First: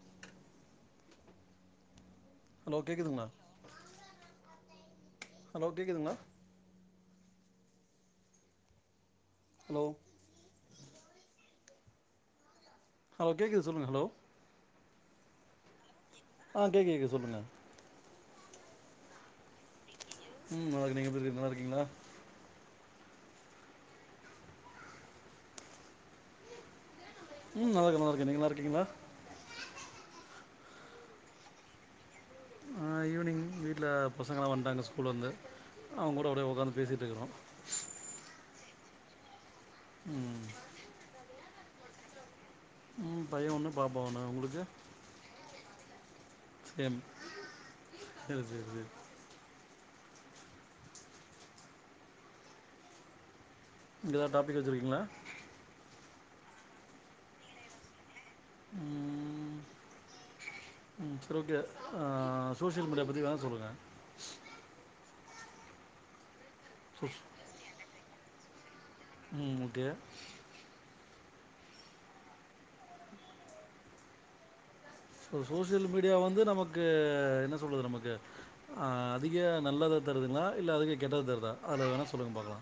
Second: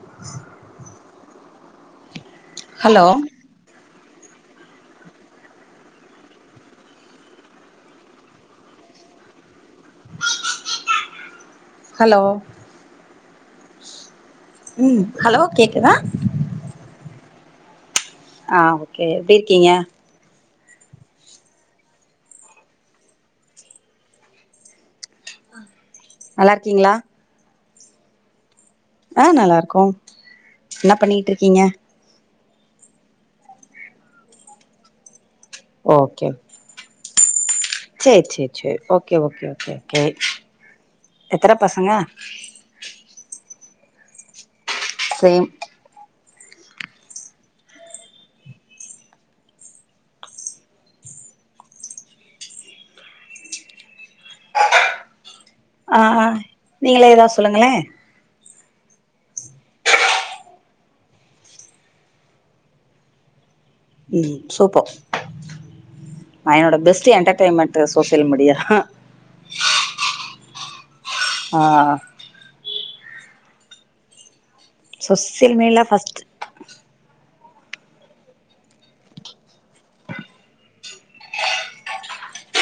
[inaudible] Hello கேக்குதுங்கலா hello கேக்குதுங்கலா hello hello hello கேக்குது சொல்லுங்க ஹலோ ம் ஹலோ கேக்குதா ஆ கேக்கு கேக்கு சொல்லுங்க ஆ ஓகே எப்டி இருக்கீங்க ம் நல்லாருக்கே நீங்க எப்டி இருக்கீங் நல்லாருக்கீங்களா நல்லாருக்கீங்களா ம் நல்லாருக்கே நல்லாருக்கே நீங்க நல்லாருக்கீங்களா ஆ நல்லாருக்கோ என்ன பண்ணிட்ருக்கீங்க ம் ஈவினிங் வீட்ல பசங்கெல்லா வந்ட்டாங்க ஸ்கூல்லருந்து அவங்க கூட அப்டியே உட்காந்து பேசிட்டு இருக்றோ sir sir sir okay okay கெ கே ம் [inaudible] க்கற பசங்க ம் பையே ஒண்ணு பாப்ப ஒண்ண உங்களுக்கு சேம் செம் செரி செரி செரி நீங்க ஏதாவது டாபிக் வச்சிருக்கீங்ளா ஆ ஆ நீங்களே ஏதாவு சொல்லுங்களே ம் ம் செரி ஓகே ஆ சோசியல் மீடியா பத்தி வேண சொல்லுங்க ம் சூப்பர் அ என்னோட பெஸ்ட்டு எண்டர்டைன்மெண்டுஸ் சோசியல் மீடியா ஹ்ம் ம் ஒகே ஆ சோ மீடியால சோசியல் மீடியா ஃபர்ஸ்ட் வந்து நமக்கு என்ன ரு உள்ளது நமக்கு அ அதிக நல்லத தருதுங்களா இல்ல அதிக கெட்டத தருதா அதுல வேணா சொல்லுங்க பாக்கலா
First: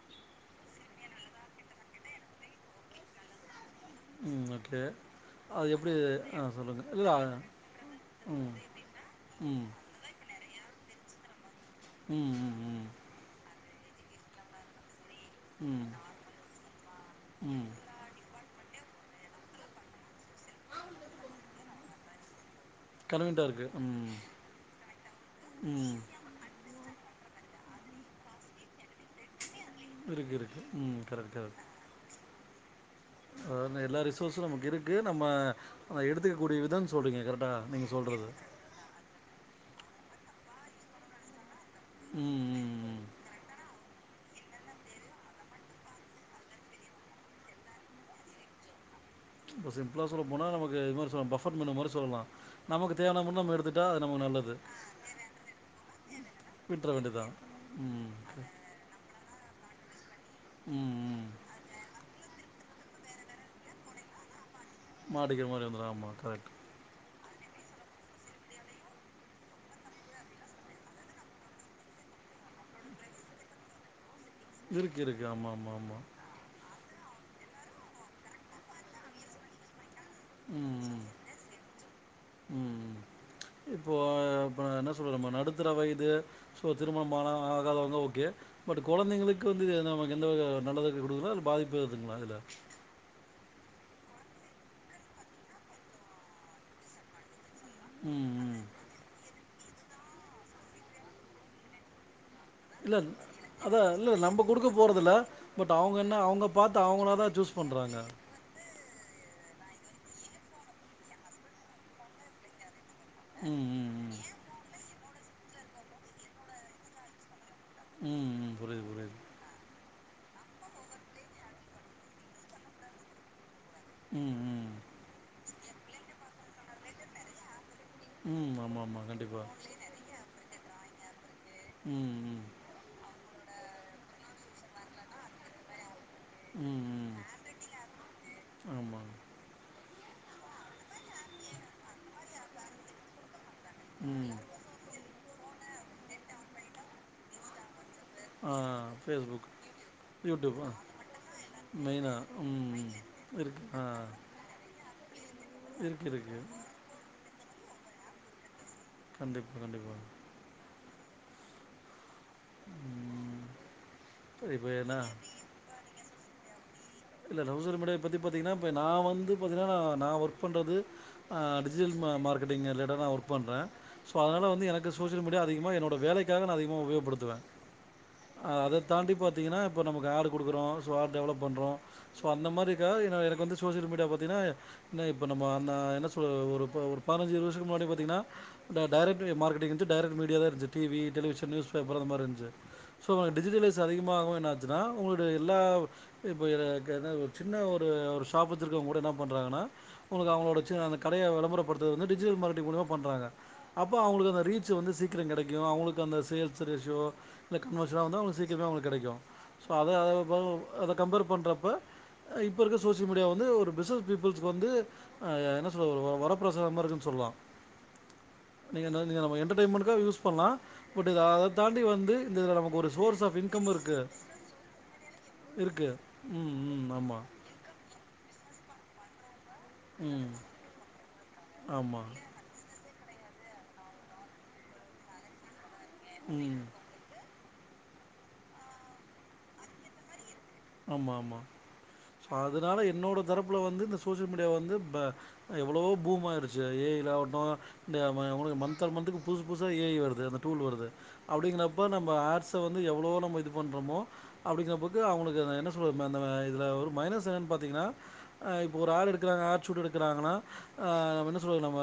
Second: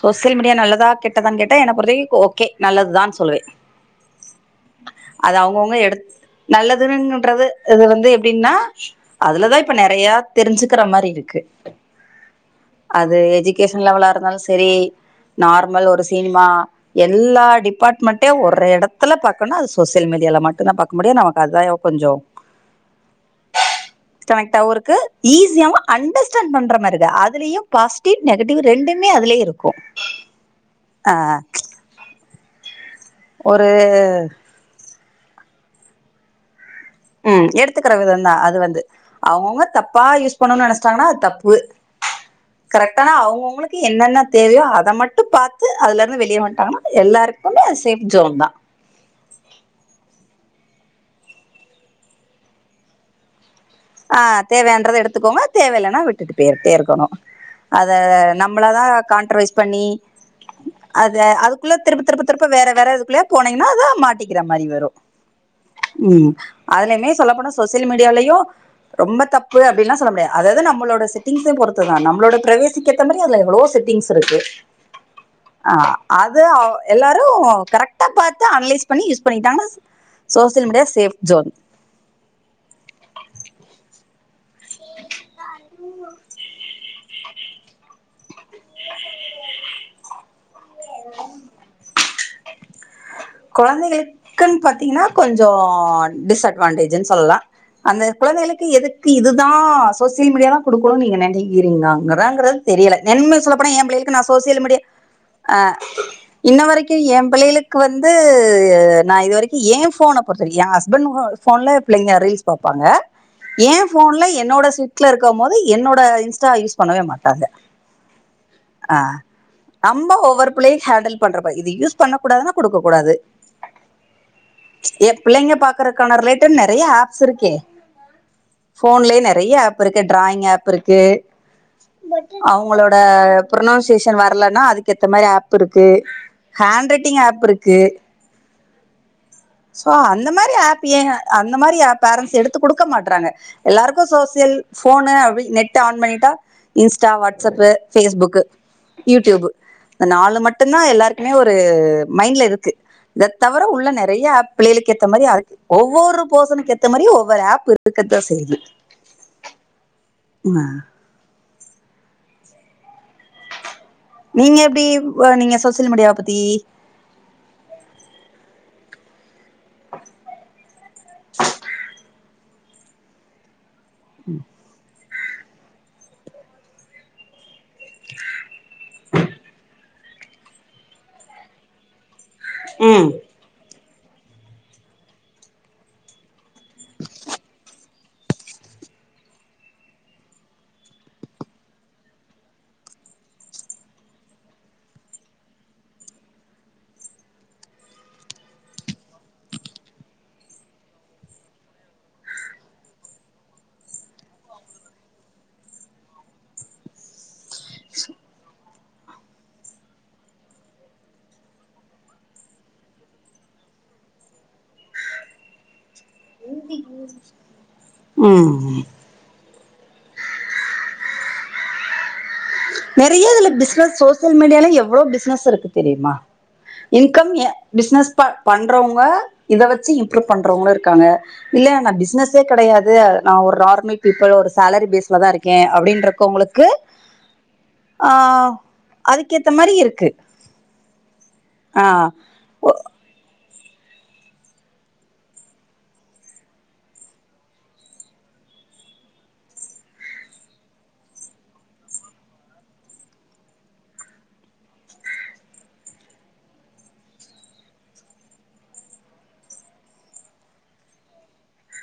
சோசியல் மீடியா நல்லதா கெட்டதானு கேட்ட என்ன ஒரே ஓகே நல்லதுதான்னு சொல்லுவே ம். ஓகே. அது அவுங்கவுங்க எப்படி எடு ஆ சொல்லுங்க. இல்ல நல்லதுன்றது இது வந்து ம். எப்டின்னா அதுலதா ம். இப்ப நெறைய தெரிஞ்சிக்கிற மாரி க்கு ம் ம் ம் [unintelligible] லெவலா இருந்தாலு செ செரி நார்மல் ம். ஒரு சினிமா எல்லா ம். டிபார்ட்மெண்ட்டே ஒர் எட த்துல பாக்கம்னா அது சோசியல் மீடியால மட்டும்தா பாக்க முடியு நமக்கு அதாயோ கொஞ்சோ கன்வீனியன்ட்டா இருக்கு. ம். கனெக்ட் ஆவுருக்கு ஈஸியாவ ம். அண்டர்ஸ்டாண்ட் பண்ற மாரிக் [inaudible] அதுலயு பாசிட்டிவ் நெகட்டிவ் ரெண்டுமே அதுலயு இருக்கு இருக்கு ம் கரெக்ட் கரெக்ட் ஒரு க்கு நம்ம அ எடுத்துக்கக்கூடிய விதம் ம் எடுத்துக்கற விதம்தா அது வந்து அவங்கவுங்க தப்பா யூஸ் பண்ணுன்னு நெனைச்சிட்டாங்கன்னா அது தப்பு ம். ம். ம். கரெக்டான அவுங் அவுங்ளுக் [unintelligible] என்னென்ன தேவையோ அத மட்டு பாத்து அதுல இருந்து வெளிய வந்டாகன்னா எல்லாருக்குமே அது அது சேஃப் சோன் தா இப்ப சிம்பிளா சொல்ல போனா நமக்கு இது மேரி சொல்லா பபெட் மெனு மாறி சொல்லலா நமக்கு தேவனா மட்டு நம்ம எடுத்து ஆ தேவைன்றத எடுத்துக்கோங்க தேவ இல்லன்னா விட்டுட்டு போய்டே விட்ற இருக்கணு வேண்டியதான். அத ம். தா நம்மள தா கான்ட்ராவைஸ் பண்ணி ம், அது ம். அதுக்குள்ள திருப்ப திருப்ப திருப்ப வேற வரதுக்குள்ளே போனீங்னா தா மாட்டிக்கிற மாரி வரு மாட்டிக்கிற மாரி வந்துரும். ஆமா ம் கரெக்ட். அதுலயுமே சொல்லப்போனா சோசியல் மீடியாவ்லயு ரொம்ப தப்பு அப்டில்லா சொல்ல முடியாத் அதாவ்து நம்மளோட செட்டிங்ஸ பொறுத்து தா நம்ளோட ப்ரைவேசிக்கேத்த மாரி அதுல எவ்ளோ செட்டிங்ஸ் இருக்கு இருக்கு, இருக்கு. ஆமா, ஆ ஆமா, ஆமா. அது அவ் எல்லாரு கரெக்ட்டா பாத்து அன்லைஸ் பண்ணி யூஸ் பண்ணிட்டாங்ன்னா சோசியல் மீடியா ம், ம். சேஃப் ஜோன் ம். இப்போ அ இப்போ நா என்ன சொல்லுறமா நடுத்தர வய்து சோ திருமணம் ஆனா ஆ காதவுங்க ஓகே பட் கொழந்தைங்ளுக்கு வந்து என்ன நமக் எந்த வக நல்லத கு குடுக்துங்ளா இல்ல பாதிப்பு துங்ளா அதுல கொழந்தைக்களுக்குன் பாத்தீங்கன்னா கொஞ்சோ டிஸ்அட்வான்டேஜ்ன்னு சொல்லா அந்த ம், ம். குழந்தைகளுக்கு எதுக்கு இது தா சோசியல் மீடியா தா குடுக்கோனுன் நீங்க நெனைக்கறீங்ளாங்கறே ல்றதுன் தெரியல இல்ல நன்மே சொல்லப்போனா அதான் இல்ல எம்பிள்ளைகளுக்கு நா நம்ம சோசியல் குடுக்க மீடியா போறதில்ல. அ பட் அவங்க என்ன அவங்க இன்ன பார்த்து வரைக்கு அவங்களா தான் சூஸ் எம்பிள்ளைகளுக் வந் பண்றாங்க. து நா இது வரைக்கு ஏ ஃபோன பொறுத்த வரிக்கு ஏ ஹஸ்பண்ட் ஒ ஃபோன்ல பிள்ளைங்க ரீல்ஸ் பாப்பாங்க ம் ஏ ம் ம் ஃபோன்ல என்னோட ஸ்ரிட் லருக்கும் போது என்னோட இன்ஸ்டா யூஸ் பண்ணவே மாட்டாங்க ம் ம் புரிது புரிது நம்ம ஒவ்வொரு பிள்ளயு ஹேண்டில் பண்றப்ப இது யூஸ் பண்ண கூடாதுனா குடுக்க கூடாது ம் ம் எ பிள்ளைங்க பாக் கறக்கான ரிலேட்டட் நெறைய ஆப்ஸ் இருக்கே ம் ஆமா ஆமா ஃபோன்லே கண்டிப்பா நெறைய ஆப் இருக்கு ட்ராயிங் ஆப் இருக் கே ம் ம் அவுங்களோட ப்ரொனொன்சேஷன் வர்லனா அதுகேத்த மாரி ஏப் இருக்கு ம் ஹேண் ம் ரைட்டிங் ஏ ப்ருக்கு ஆமா சோ அந்த மாரி ஏப் ஏ அந்த மாரி ஏப் பேரண்ஸ் எடுத்து குடுக்க மாட்றாங்க எல்லாருக்கு ம் சோசியல் ஃபோனு அபி நெட் ஆன் பண்ணிட்டா இன்ஸ்டா வாட்ஸ்அப்பு ஃபேஸ்புக்கு ஆ ஃபேஸ்புக் யூடியூப்பு இந்த நாலு யூடியூப் ஆ மட்டுந்தா எல்லாருக்குமே ஒரு மெயினா ன்ல ம் இருக்கு ம் இத தவர இருக்கு ஆ உள்ள நெறைய ஏப் பிள்ளைகளுக்கேத்த மாரியா [unintelligible] இருக்கு ஒவ்வொரு இருக்கு பர்சனுகேத்த மாரியு ஒவ்வரு ஏப் இருக்கத்தா செய்து கண்டிப் கண்டிப்பா ம்மா ம் இப்ப நீங்க இப்ப எப்டி ஏன்னா வ நீங்க சோசியல் மீடியாவ ப த்தி இல்ல [unintelligible] மீடியா பத்தி பாத்தீங்கனா இப்ப நா வந்து பாத்தீனா நா ஒர்க் பண்றது அ டிஜிட்டல் ம மார்க் கெட்டிங் ரிலேட்டா நா ஒர்க் பண்றே சோ அதனால வந்து எனக்கு சோ சியல் மீடியா அதிகமா என்னோட வேலைக்காக நா அதிகமா உபயோகப்படுத்துவே அ அத தாண்டி பாத்தீங்கனா இப்பொ நமக்கு ஏடு குடுக்குறோ சோ ஏடு டெவலப் பண்றோ சோ அந்த மாரி இதுக்காவ ம் என எனக்கு வந்து சோசியல் மீ டியா பாத்தீனா ந இப்ப நம்மோ ந என்ன சொல் ஒரு ப்ப ஒரு பதனெஞ்சு இருவது வருஷத்துக்கு முன்னாடி பா த்தீங்னா ந்த டைரக்ட் மார்க்கெட்டிங் இஞ்சு டைரக்ட் மீடியா தா இருஞ்ச்சு டி வி டெலிவிசன் நியூஸ்பேப்பரு அந்த மாரி இஞ்சு சோ டிஜிட்டலைஸ் அதிகமாவு என்னாச்சுன்னா உங்ளோட எல்லா இ இப்போ எனக்கென்ன ஒரு சின்ன ஒரு ஒரு ஷாப் வெச்சிருக்கவங் கூட என்ன பண்றாங்கன்னா உங்ளுக்கு அவுங்களோட ச்ச அந்த கடைய விளம்பரப்படுத்தறது வந்து டிஜிட்டல் மார்க்கெட்டிங் மூலிமா பண்றாங்க அப்போ அவுங்களுக்கு அந்த ரீச்சு வந்து சீக்கிரங் கெடைக்கு அவுங்களுக்கு அந்த சேல்ஸ் ரேஷியோ இல்ல கன்வர்ஷனா வந்து அவுங்களுக் சீக்கிரமே அவுங்களுக் கெடைக்கு சோ அத அதவு பவு அத கம்பேர் பண்றப்ப இப்போ இருக்க சோசியல் மீடியா வந்து ஒரு பிசினஸ் பீப்புள்ஸ்க்கு வந்து அ என்ன சொல்றது ஒரு வ வரப்பிரசாதமா இருக்குன் சொல்லா ம் நீங்கனா நீங்க நம்ம என் ண்டடைமண்டுக்காவ் யூஸ் பண்லா பட் இது அத தாண்டி வந்து இந்த இதுல நம நெறைய அதுல பிசினஸ் சோசியல் மீடியால எவ்ளோ பிசினஸ் இருக்குது தெரியுமா ம் ம் ஆமாம் இன்கம் எ பிசினஸ் ப பண்றவுங்க இத வெச்சி இம்ப்ரூவ் ம் பண்றவங்களு இருக்காங்க இல்ல நா ஆமாம் பிசினஸே கெடயா து நா ஒர் ரார்மல் பீப்பிள் ஒரு சேலரி பேஸ்ல தா இருக்கே ம் அப்டின்ருக்கவுங்களுக்கு ஆ அதுக்கேத்த மாரி இருக்கு ஆமா ஆமா ஆ அதனால என்னோட தரப் புல வந்து இந்த சோசியல் மீடியா வந்து ப்ப எவ்ளோவோ பூம்மர் ரிசர்வாயி ஏ ஐ யில ஆவட்டு இந்த ம ஒனக்கு மந்த் ஆன் மந்த்துக்கு புது புதுசா ஏ ஐ வருது அந்த டூல் வருது அப்டிங்கிறப்ப நம்ப ஆட்ஸ வந்து எவ்ளேவோ நம்ம இது பண்ணுறோமோ அப்டிங்கிறப்போது அவுங்களுக்கு இதுல நா என்ன சொல்றது இந்த வ இதுல ஒரு மைனஸ் என்னன்னு பாத்தீங்ன்னா அ இப்போ ஒரு ஆடு எடுக்கறாங்க ஆட் சூட் எடுக்கறாங்கன்னா அ என்ன சொல்லி நம்ம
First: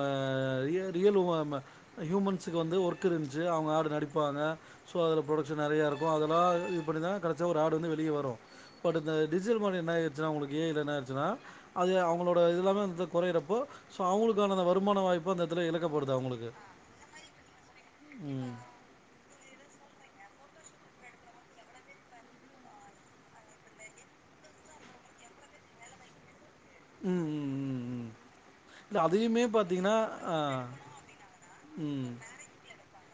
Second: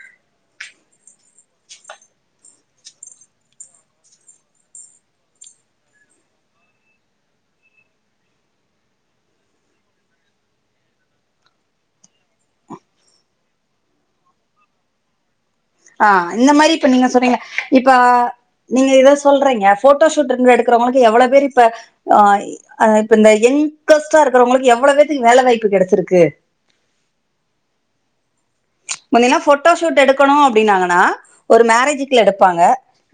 ரியல் ரியல் ஹூம்ம ஹியூமன்ஸுக்கு வந்து ஒர்க் இருந்துச்சு அவங்க ஆடுல நடிப்பாங்க ஸோ அதுல ப்ரொடக்ஷன் நெறையாருக்கு அதெல்லா இது பண்ணி தா கடைசியா ஒரு ஆடு வந்து வெளியே வரு பட் இந்த டிஜிட்டல் மார்க்கெட்டிங் என்னாயிருச்சுன்னா உங்களுக்கு ஏ ஐல என்ன ஆச்சுன்னா அது அவங்களோட இதுலம வந்து கொறையறப்போ சோ அவுங்களுக்கான வருமான வாய்ப்பு அந்த இடத்துல ஆ இழக்கப்படுது அவங்களுக்கு. இந்த மாரி இப்ப நீங்க சொல்றீங்க இப்ப ம். நீங்க இத சொல்றீங்க போட் டோ ஷூட் எடுக்கறவங்களுக்கு எவ்வளவு பேரு இப்ப அ இ அ இப்ப இந்த எங்கஸ்டா இருக்கறவங்களுக்கு எவ்வளவு பேத்துக்கு வேலை வாய்ப்பு கெடச்சிருக்கு ம் ம் ம் ம் இல்ல முன்னேலா அதையுமே போட்டோ பாத்தீங்கன்னா ஷீட் எடுக்கணு ஆ, அப்டின்னாங்கனா ஒரு ம். மேரேஜ்க்கி எடுப்பாங்க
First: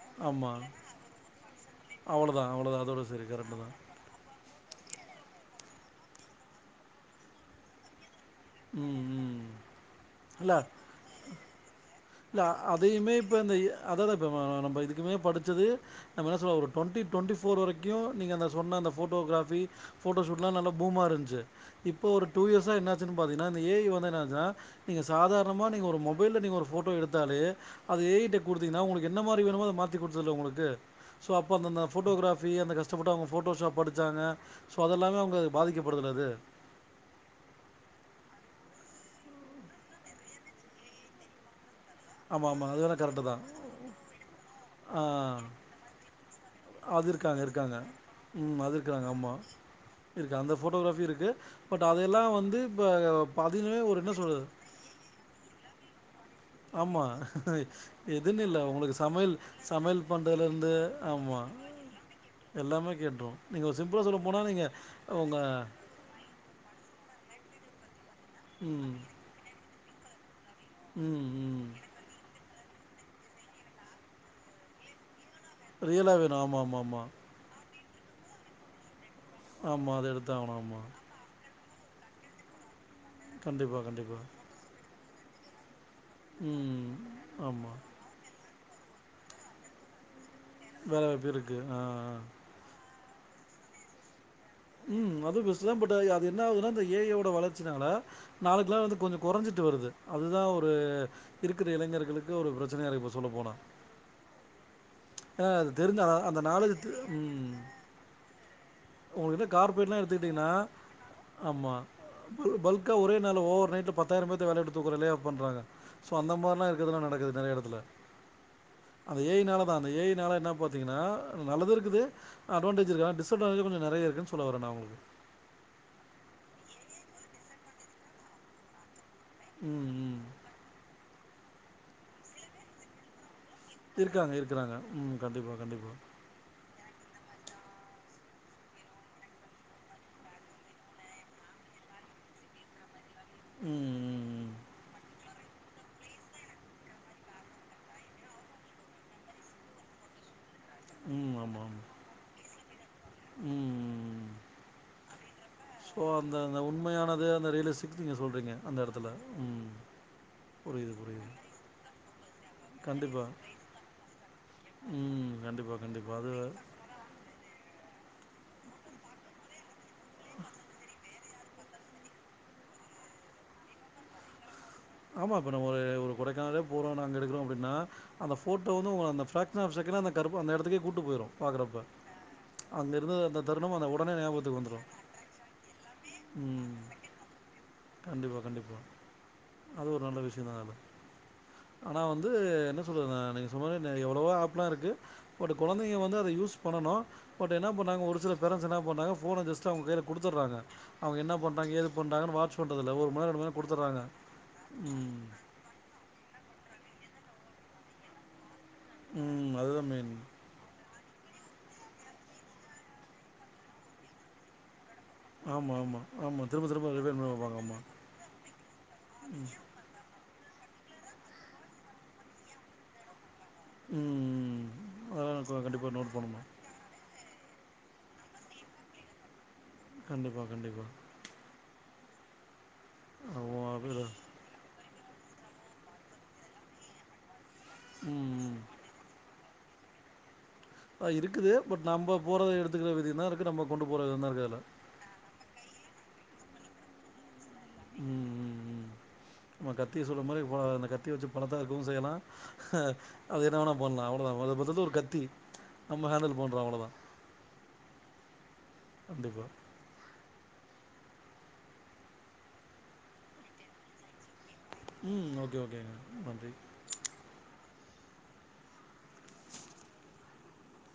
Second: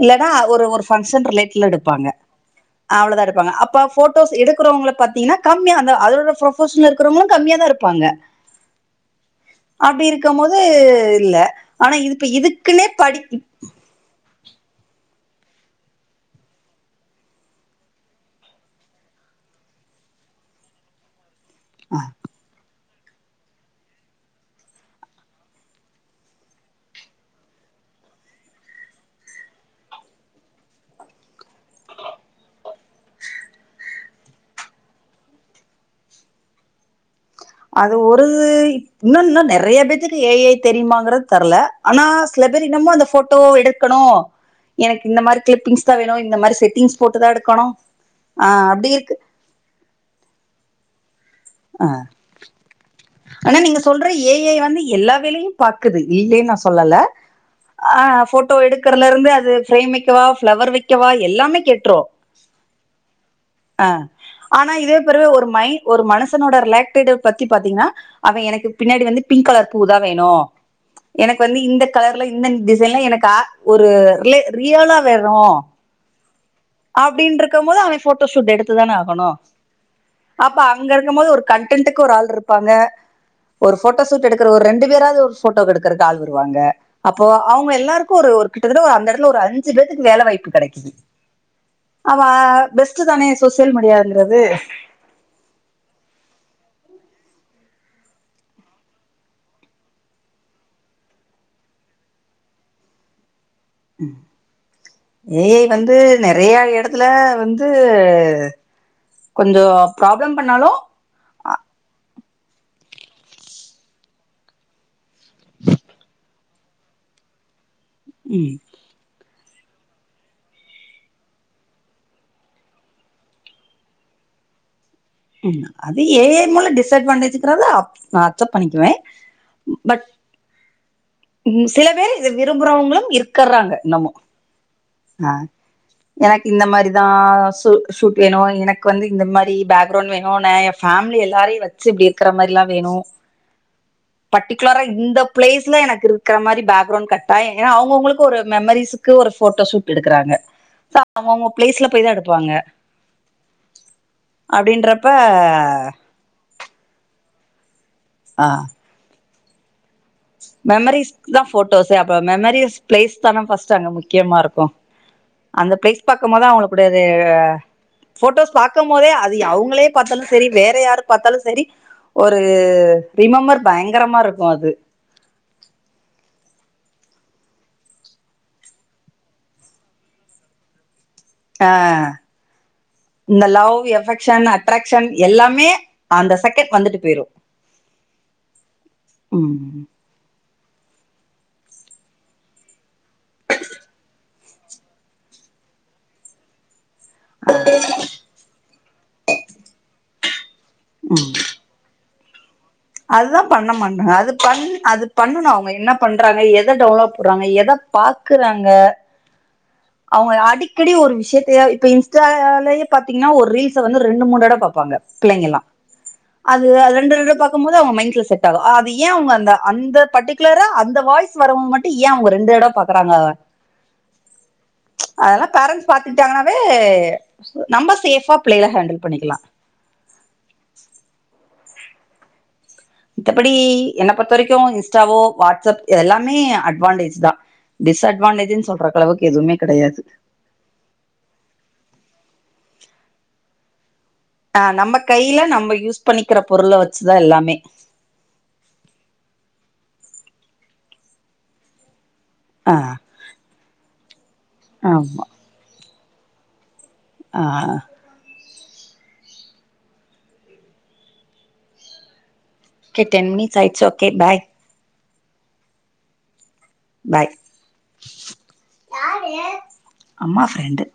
இல்லனா ஆமா. ஒரு ஒரு பங்க்ஷன் ரிலேட்ல எடுப்பாங்க அவ்வளதான், அவ்வளதான். அதோட அவ்ளோ தா சரி. எடுப்பாங்க கரெக்ட்டு தான். அப்போ போட்டோஸ் எடு க்கறவங்க பாத்தீங்கன்னா கம்மியாதா அ அதோட ப்ரொபஷனல் இருக்கறவங்களு கம்மியா தா இருப்பாங்க ம் அப்டி ம் இருக்கும் போது இல்ல இல்ல ஆனா இதுப்ப இல்ல இதுக்குன்னே அதையுமே படி மே படிச்சது நம்ம என்ன சொல்லலா ஒரு டுவெண்ட்டி டுவெண்ட்டி ஃபோர் வரைக்கு நீங்க அந்த சொன்ன அந்த ஃபோட்டோகிரஃபி ஃபோட்டோஷூட்லா நல்ல பூமாருந்துச்சு இப்போ ஒரு டூ இயர்ஸா என்னா பாத்தீங்ன்னா அந்த ஏ ஐ வந்ததுனால தா நீங்க சாதாரணமா நீங்க ஒரு மொபைல்ல நீங்க ஒரு போட்டோ எடுத்தாலே அது ஏ ஐ ட்ட குடுத்தீங்னா உங்களுக்கு என்ன மாதிரி வேணுமோ அத மாத்தி குடுத்துருதுல உங்களுக்கு சோ அப்ப அந்தந்த போட்டோகிராபி அந்த கஷ்டப்பட்டு அவங்க போட்டோ ஷாப் படிச்சாங்க சோ அதெல்லாமே அவங்க பாதிக்கப்படுதுல அது அது ஒரு இன்னு இன்னு நெறைய பேத்துக்கு ஏ ஐ தெரியுமாங்கறது தெர்ல ஆனா சில ஆமா, பேர் ஆமா. அது இன்னமும் வேணா அந்த கரெக்ட்டு போட்டோ தான். எடுக்கணு எனக்கு இந்த மாதிரி ஆ. கிளிப்பிங்ஸ் தா வேணு இந்த மாதிரி செட்டிங்ஸ் அது போட்டுதா இருக்காங்க எடுக்கணு இருக்காங்க ஆ ம் அது அப்டிருக்கு டோகிராஃபி இருக்கு பட் அ அதெல்லாம் வந்து இப்ப ஆனா பதினே நீங்க ஒரு சொல்ற என்ன ஏ சொல்றது ஐ வந்து எல்லா வேலையு பாக்குது இல்லைன்னு நா சொல்லல ஆமா ஆ எதுன்னு ஃபோட்டோ இல்ல உனக்கு எடுக்கறல இருந்து சமையல் அது ஃப்ரேம் சமையல் வைக்கவா பண்றதுல ஃப்ளவர் இருந்து வைக்கவா ஆமா எல்லாமே கேட்ரு எல்லாமே கேட்ரு நீங்க ஆ சிம்பிளா சொல்ல போனா நீங்க உங்க லேட்டடு பத்தி பாத்தீங்ன்னா அவ எனக்கு ம் பின்னாடி வந்து பிங்க் கலர் பூதா வேணு ம் எனக்கு வந்து ம் இந்த கலர்ல இந்த டி சைன்லா எனக்கு அ ஒரு ரே ரியலா வே ணு ரியலா வேணும் ஆமா ஆமா ஆமா அப்டின்றருக்கும் போது அவ போட்டோஷீட் எடுத்துதானா ஆமா அது எடுத்துதாகணு ஆமா இருக்கும் போது ஒரு கன்டென்டென்ட்க்கு ஒரு ஆள் இருப்பாங்க ஒரு கண்டிப்பா போட்டோ கண்டிப்பா ஷூட் எடுக்கற ஒரு ரெண்டு பேராது ஒரு சூட்டுக்கெடுத்து அங்கறந்து ஆள் வருவாங்க ம் அப்போ அவங்க ஆமா எல்லாருக்கு ஒரு ஒரு கிட்டதட்ட ஒரு அந்த எடத்துல ஒரு அஞ்சு பேத்துக்கு வேல வாய்ப்பு கெடைக்கிது வேலை வாய்ப்பு இருக்கு ஆ ஆ ஆமா பெஸ்ட் ட்டுதானே சோசியல் மீடியாங்கறது ம் அது பெஸ்ட்டு தா பட் அது என்ன ஆகுதுன்னா அந்த ஏ ஏ ஓட வளர்ச்சினால நாளுக்குல்லா வந்து கொஞ்ச கொறைஞ்சிட்டு வருது அதுதா ஒரு இருக்கிற இளைஞர்களுக்கு ஒரு பிரச்சனையா இப்ப சொல்ல போனா ம் ஏ ஐ வந்து தெரிஞ்ச அ அந்த நாலேஜ் நெறையாஎடத்துல வந்து உங்ககிட்ட கொஞ்சோ கார்பரேட்ல்லா ப்ராப்ளம் எடுத்துக்கிட்டீங்கன்னா பண்ணாலு ஆமா பல்க்கா ஒரே நாள்ல ஓவர் நைட்ல பத்தாயிர பேத்த வேல விட்டு தூக்கற லேஆப் பண்றாங்க அந்தமாரிலா இருக்குல்ல நடக்குது நெறைய எடத்துல ம் ஏ ஐ நாலதா அந்த ஏ ஐ நால என்ன பாத்தீங்கன்னா நல்லது இருக்குது அட்வாண்டேஜ் இருக்கு டிஸ்அட்வாண்டேஜ் கொஞ்ச நெறைய இருக்குன்னு சொல்ல வரே நா உங்களுக்கு ம் அது ஏ ஐ மூல டிஸ்அட்வாண்டேஜ்கிறத அப் நா அக்செப்ட் பண்ணிக்குவே பட் ம் ம் சில பேர் இத விரும்புறவங்களும் இருக் க்குறாங்க இன்னமு இருக்காங்க இருக்குறாங்க ம் ஆ கண்டிப்பா கண்டிப்பா எனக்கு இந்த மாரிதா ஷூ ஷூட் வேணு எனக்கு வந்து இந்த மாரி பேக்கிரவுண்ட் வேணு நா என் ஃபேமிலி எல்லாரையு வச்சு இப்படி இருக்கிற மாரில்லா வேணு ம் ம் ம் பட்டிகுலரா இந்தப் பிளேஸ்ல எனக்கு இருக்கிற மாரி பேக்ரவுண்ட் கட்டாய ஏனா அவங்கஅவங்களுக்கு ஒரு மெமரிஸ்ஸுக்கு ஒரு போட்டோஷூட் எடுக்குறாங்க பா அவங்க ம் அவங்க ஆமா ஆமா பிளேஸ்ல போய்தா எடுப்பாங்க ம் அப்படின்ற ப்ப சோ அந்த உண்மையானது அந்த ரியலிஸ் எப்படிங்க சொல்றீங்க அந்த எடத்துல ம் புரியுது புரியுது மெமரிஸ்க்கு தா போட்டோஸ்ஸே அப்ப மெமரிஸ் பிளேஸ் கண்டிப்பா தான ஃபர்ஸ்ட்டு அங்க முக்கியமா இருக்கு ம் அந்த கண்டிப்பா பிளேஸ் கண்டிப்பா அது பாக்கு போதா அவங்களுக்குடையது போட்டோஸ் பாக்கும்போதே அது அவுங்களே பாத்தாலு சரி வேற யாரு பாத்தாலும் சரி ஒரு ரிமெம்பர் பயங்கரமா இருக்கு அது ஆமா இப்ப நம்ம ஒரு ஒரு கொடைக்கானரே போறோ நாங்க எடுக்குறோ அப்டின்னா அந்த போட்டோ வந்து அந்த பிராக்ஸன் ஆஃப் செகண்ட்ல அந்த கருப்பு அந்த இடத்துக்கே கூட்டு போயிடு அ அந்த இந்த தருணம் லவ் அந்த உடனே எஃபெக்ஷன் ஞாபகத்துக்கு வந்துரும் அட்ராக்ஷன் எல்லாமே அந்த செகண்ட் ம் வந்துட்டு போயிரும் கண்டிப்பா கண்டிப்பா ம் அது ஒரு நல்ல விஷய தான்ல ஆனா வந்து என்ன சொல்றது நானு நீங்க சொன்ன எவ்வளவோ ஆப்லா இருக்கு பட் கொழந்தைங்க வந்து அதை யூஸ் பண்ணணு பட் என்ன பண்ணாங்க ஒரு சில பேரண்ட்ஸ் என்னா பண்ணாங்க ஃபோன ஜஸ்ட் அவங்க கைள குடுத்துறாங்க அவங்க ம் என்ன பண்றாங்க ஏதுப் பண்றாங்கன்னு வாட்ச் பண்றதுல்ல ஒருமண் நேரம் அதுதா ரெண்டுமண் நேரம் பண்ண குடுத்துற்றாங்க மாட்டாங்க அது பண் அது பண்ணனும் அவங்க என்ன பண்றாங்க ஏ எத டவுண்லோ போட்றாங்க எத பாக்குறாங் ங்க ம். அதுதான் மெயின். அவங்கள அடிக்கடி ஒரு வி ஷயத்தயா இப்ப இன்ஸ்டாலாலே பாத்தீங்கனா ஒரு ரீல்ச வந்து ரெண்டு மூணு தடவப்பாபாங்க பிள்ளைகெல்லா ஆமா, ஆமா, ஆமா. அது திரும்ப திரும்ப அது ரெண்டு ரிவைண்ட் பண்ணி ரெண்டு பாப்பாங்க. பாக்கும்போது ஆமா. அவங்க மைண்ட்ல செட் ஆகு அது ஏ அவங்க அந்த அந்த பட்டி க்லரா அந்த வாய்ஸ் வரவங்க மட்டூ ஏ அவங்க ரெண்டு தடவ பாக்குறாங்க ம் ம் ம் அதல்லா பேரன்ட்ஸ் பாத்துகுட்டாங்கன்னாவே சு நம்ம சேஃபா பிள்ளை கல ஹேண்டில் பண்ணிக்கலா கண்டிப்பா கண்டிப்பா மித்தபடி ஆமா, அதுல என்ன பொருத்த வரைக்கோ இன்ஸ் இன்ஸ்டாவோ வாட்ஸ்அப் இது எல்லாமே அட்வான்டேஜ் தா டிஸ் ம், ம். அடவான்டேஜன்னு சொல்றக்களவுக்கு எதுமே கடையாது அ இருக்குது பட் நம்ப போறத எடுத்துக்குற விதி தா இருக்கு நம்ம கொண்டு போற விதம் தான் இருக்கு அதுல. ஆ நம்ம கைல நம் நம்ம யூஸ் பண்ணிக்கிற பொருள வச்சிதா எல்லாமே ம் ம் ம் நம்ம கத்திய சொல்ல மாரி போல அந்த கத்தி வச்சி பணத்த அருக்கவு செய்யலா ஆஹ் அது என்ன வேண்ணா போட்னோ அவளோதா மொதோ மொதல்ல ஒரு கத்தி நம்ம ஹேண்டில் பண்றோ அவ்ளோதா ஆ அப்டி கூட ஒகே டென் மினிட்ஸ் ஆயிட்சி ஓகே பாய் ம் ஓகே ஓகேங்க நன்றி பாய் அம்மா ஃப்ரெண்டு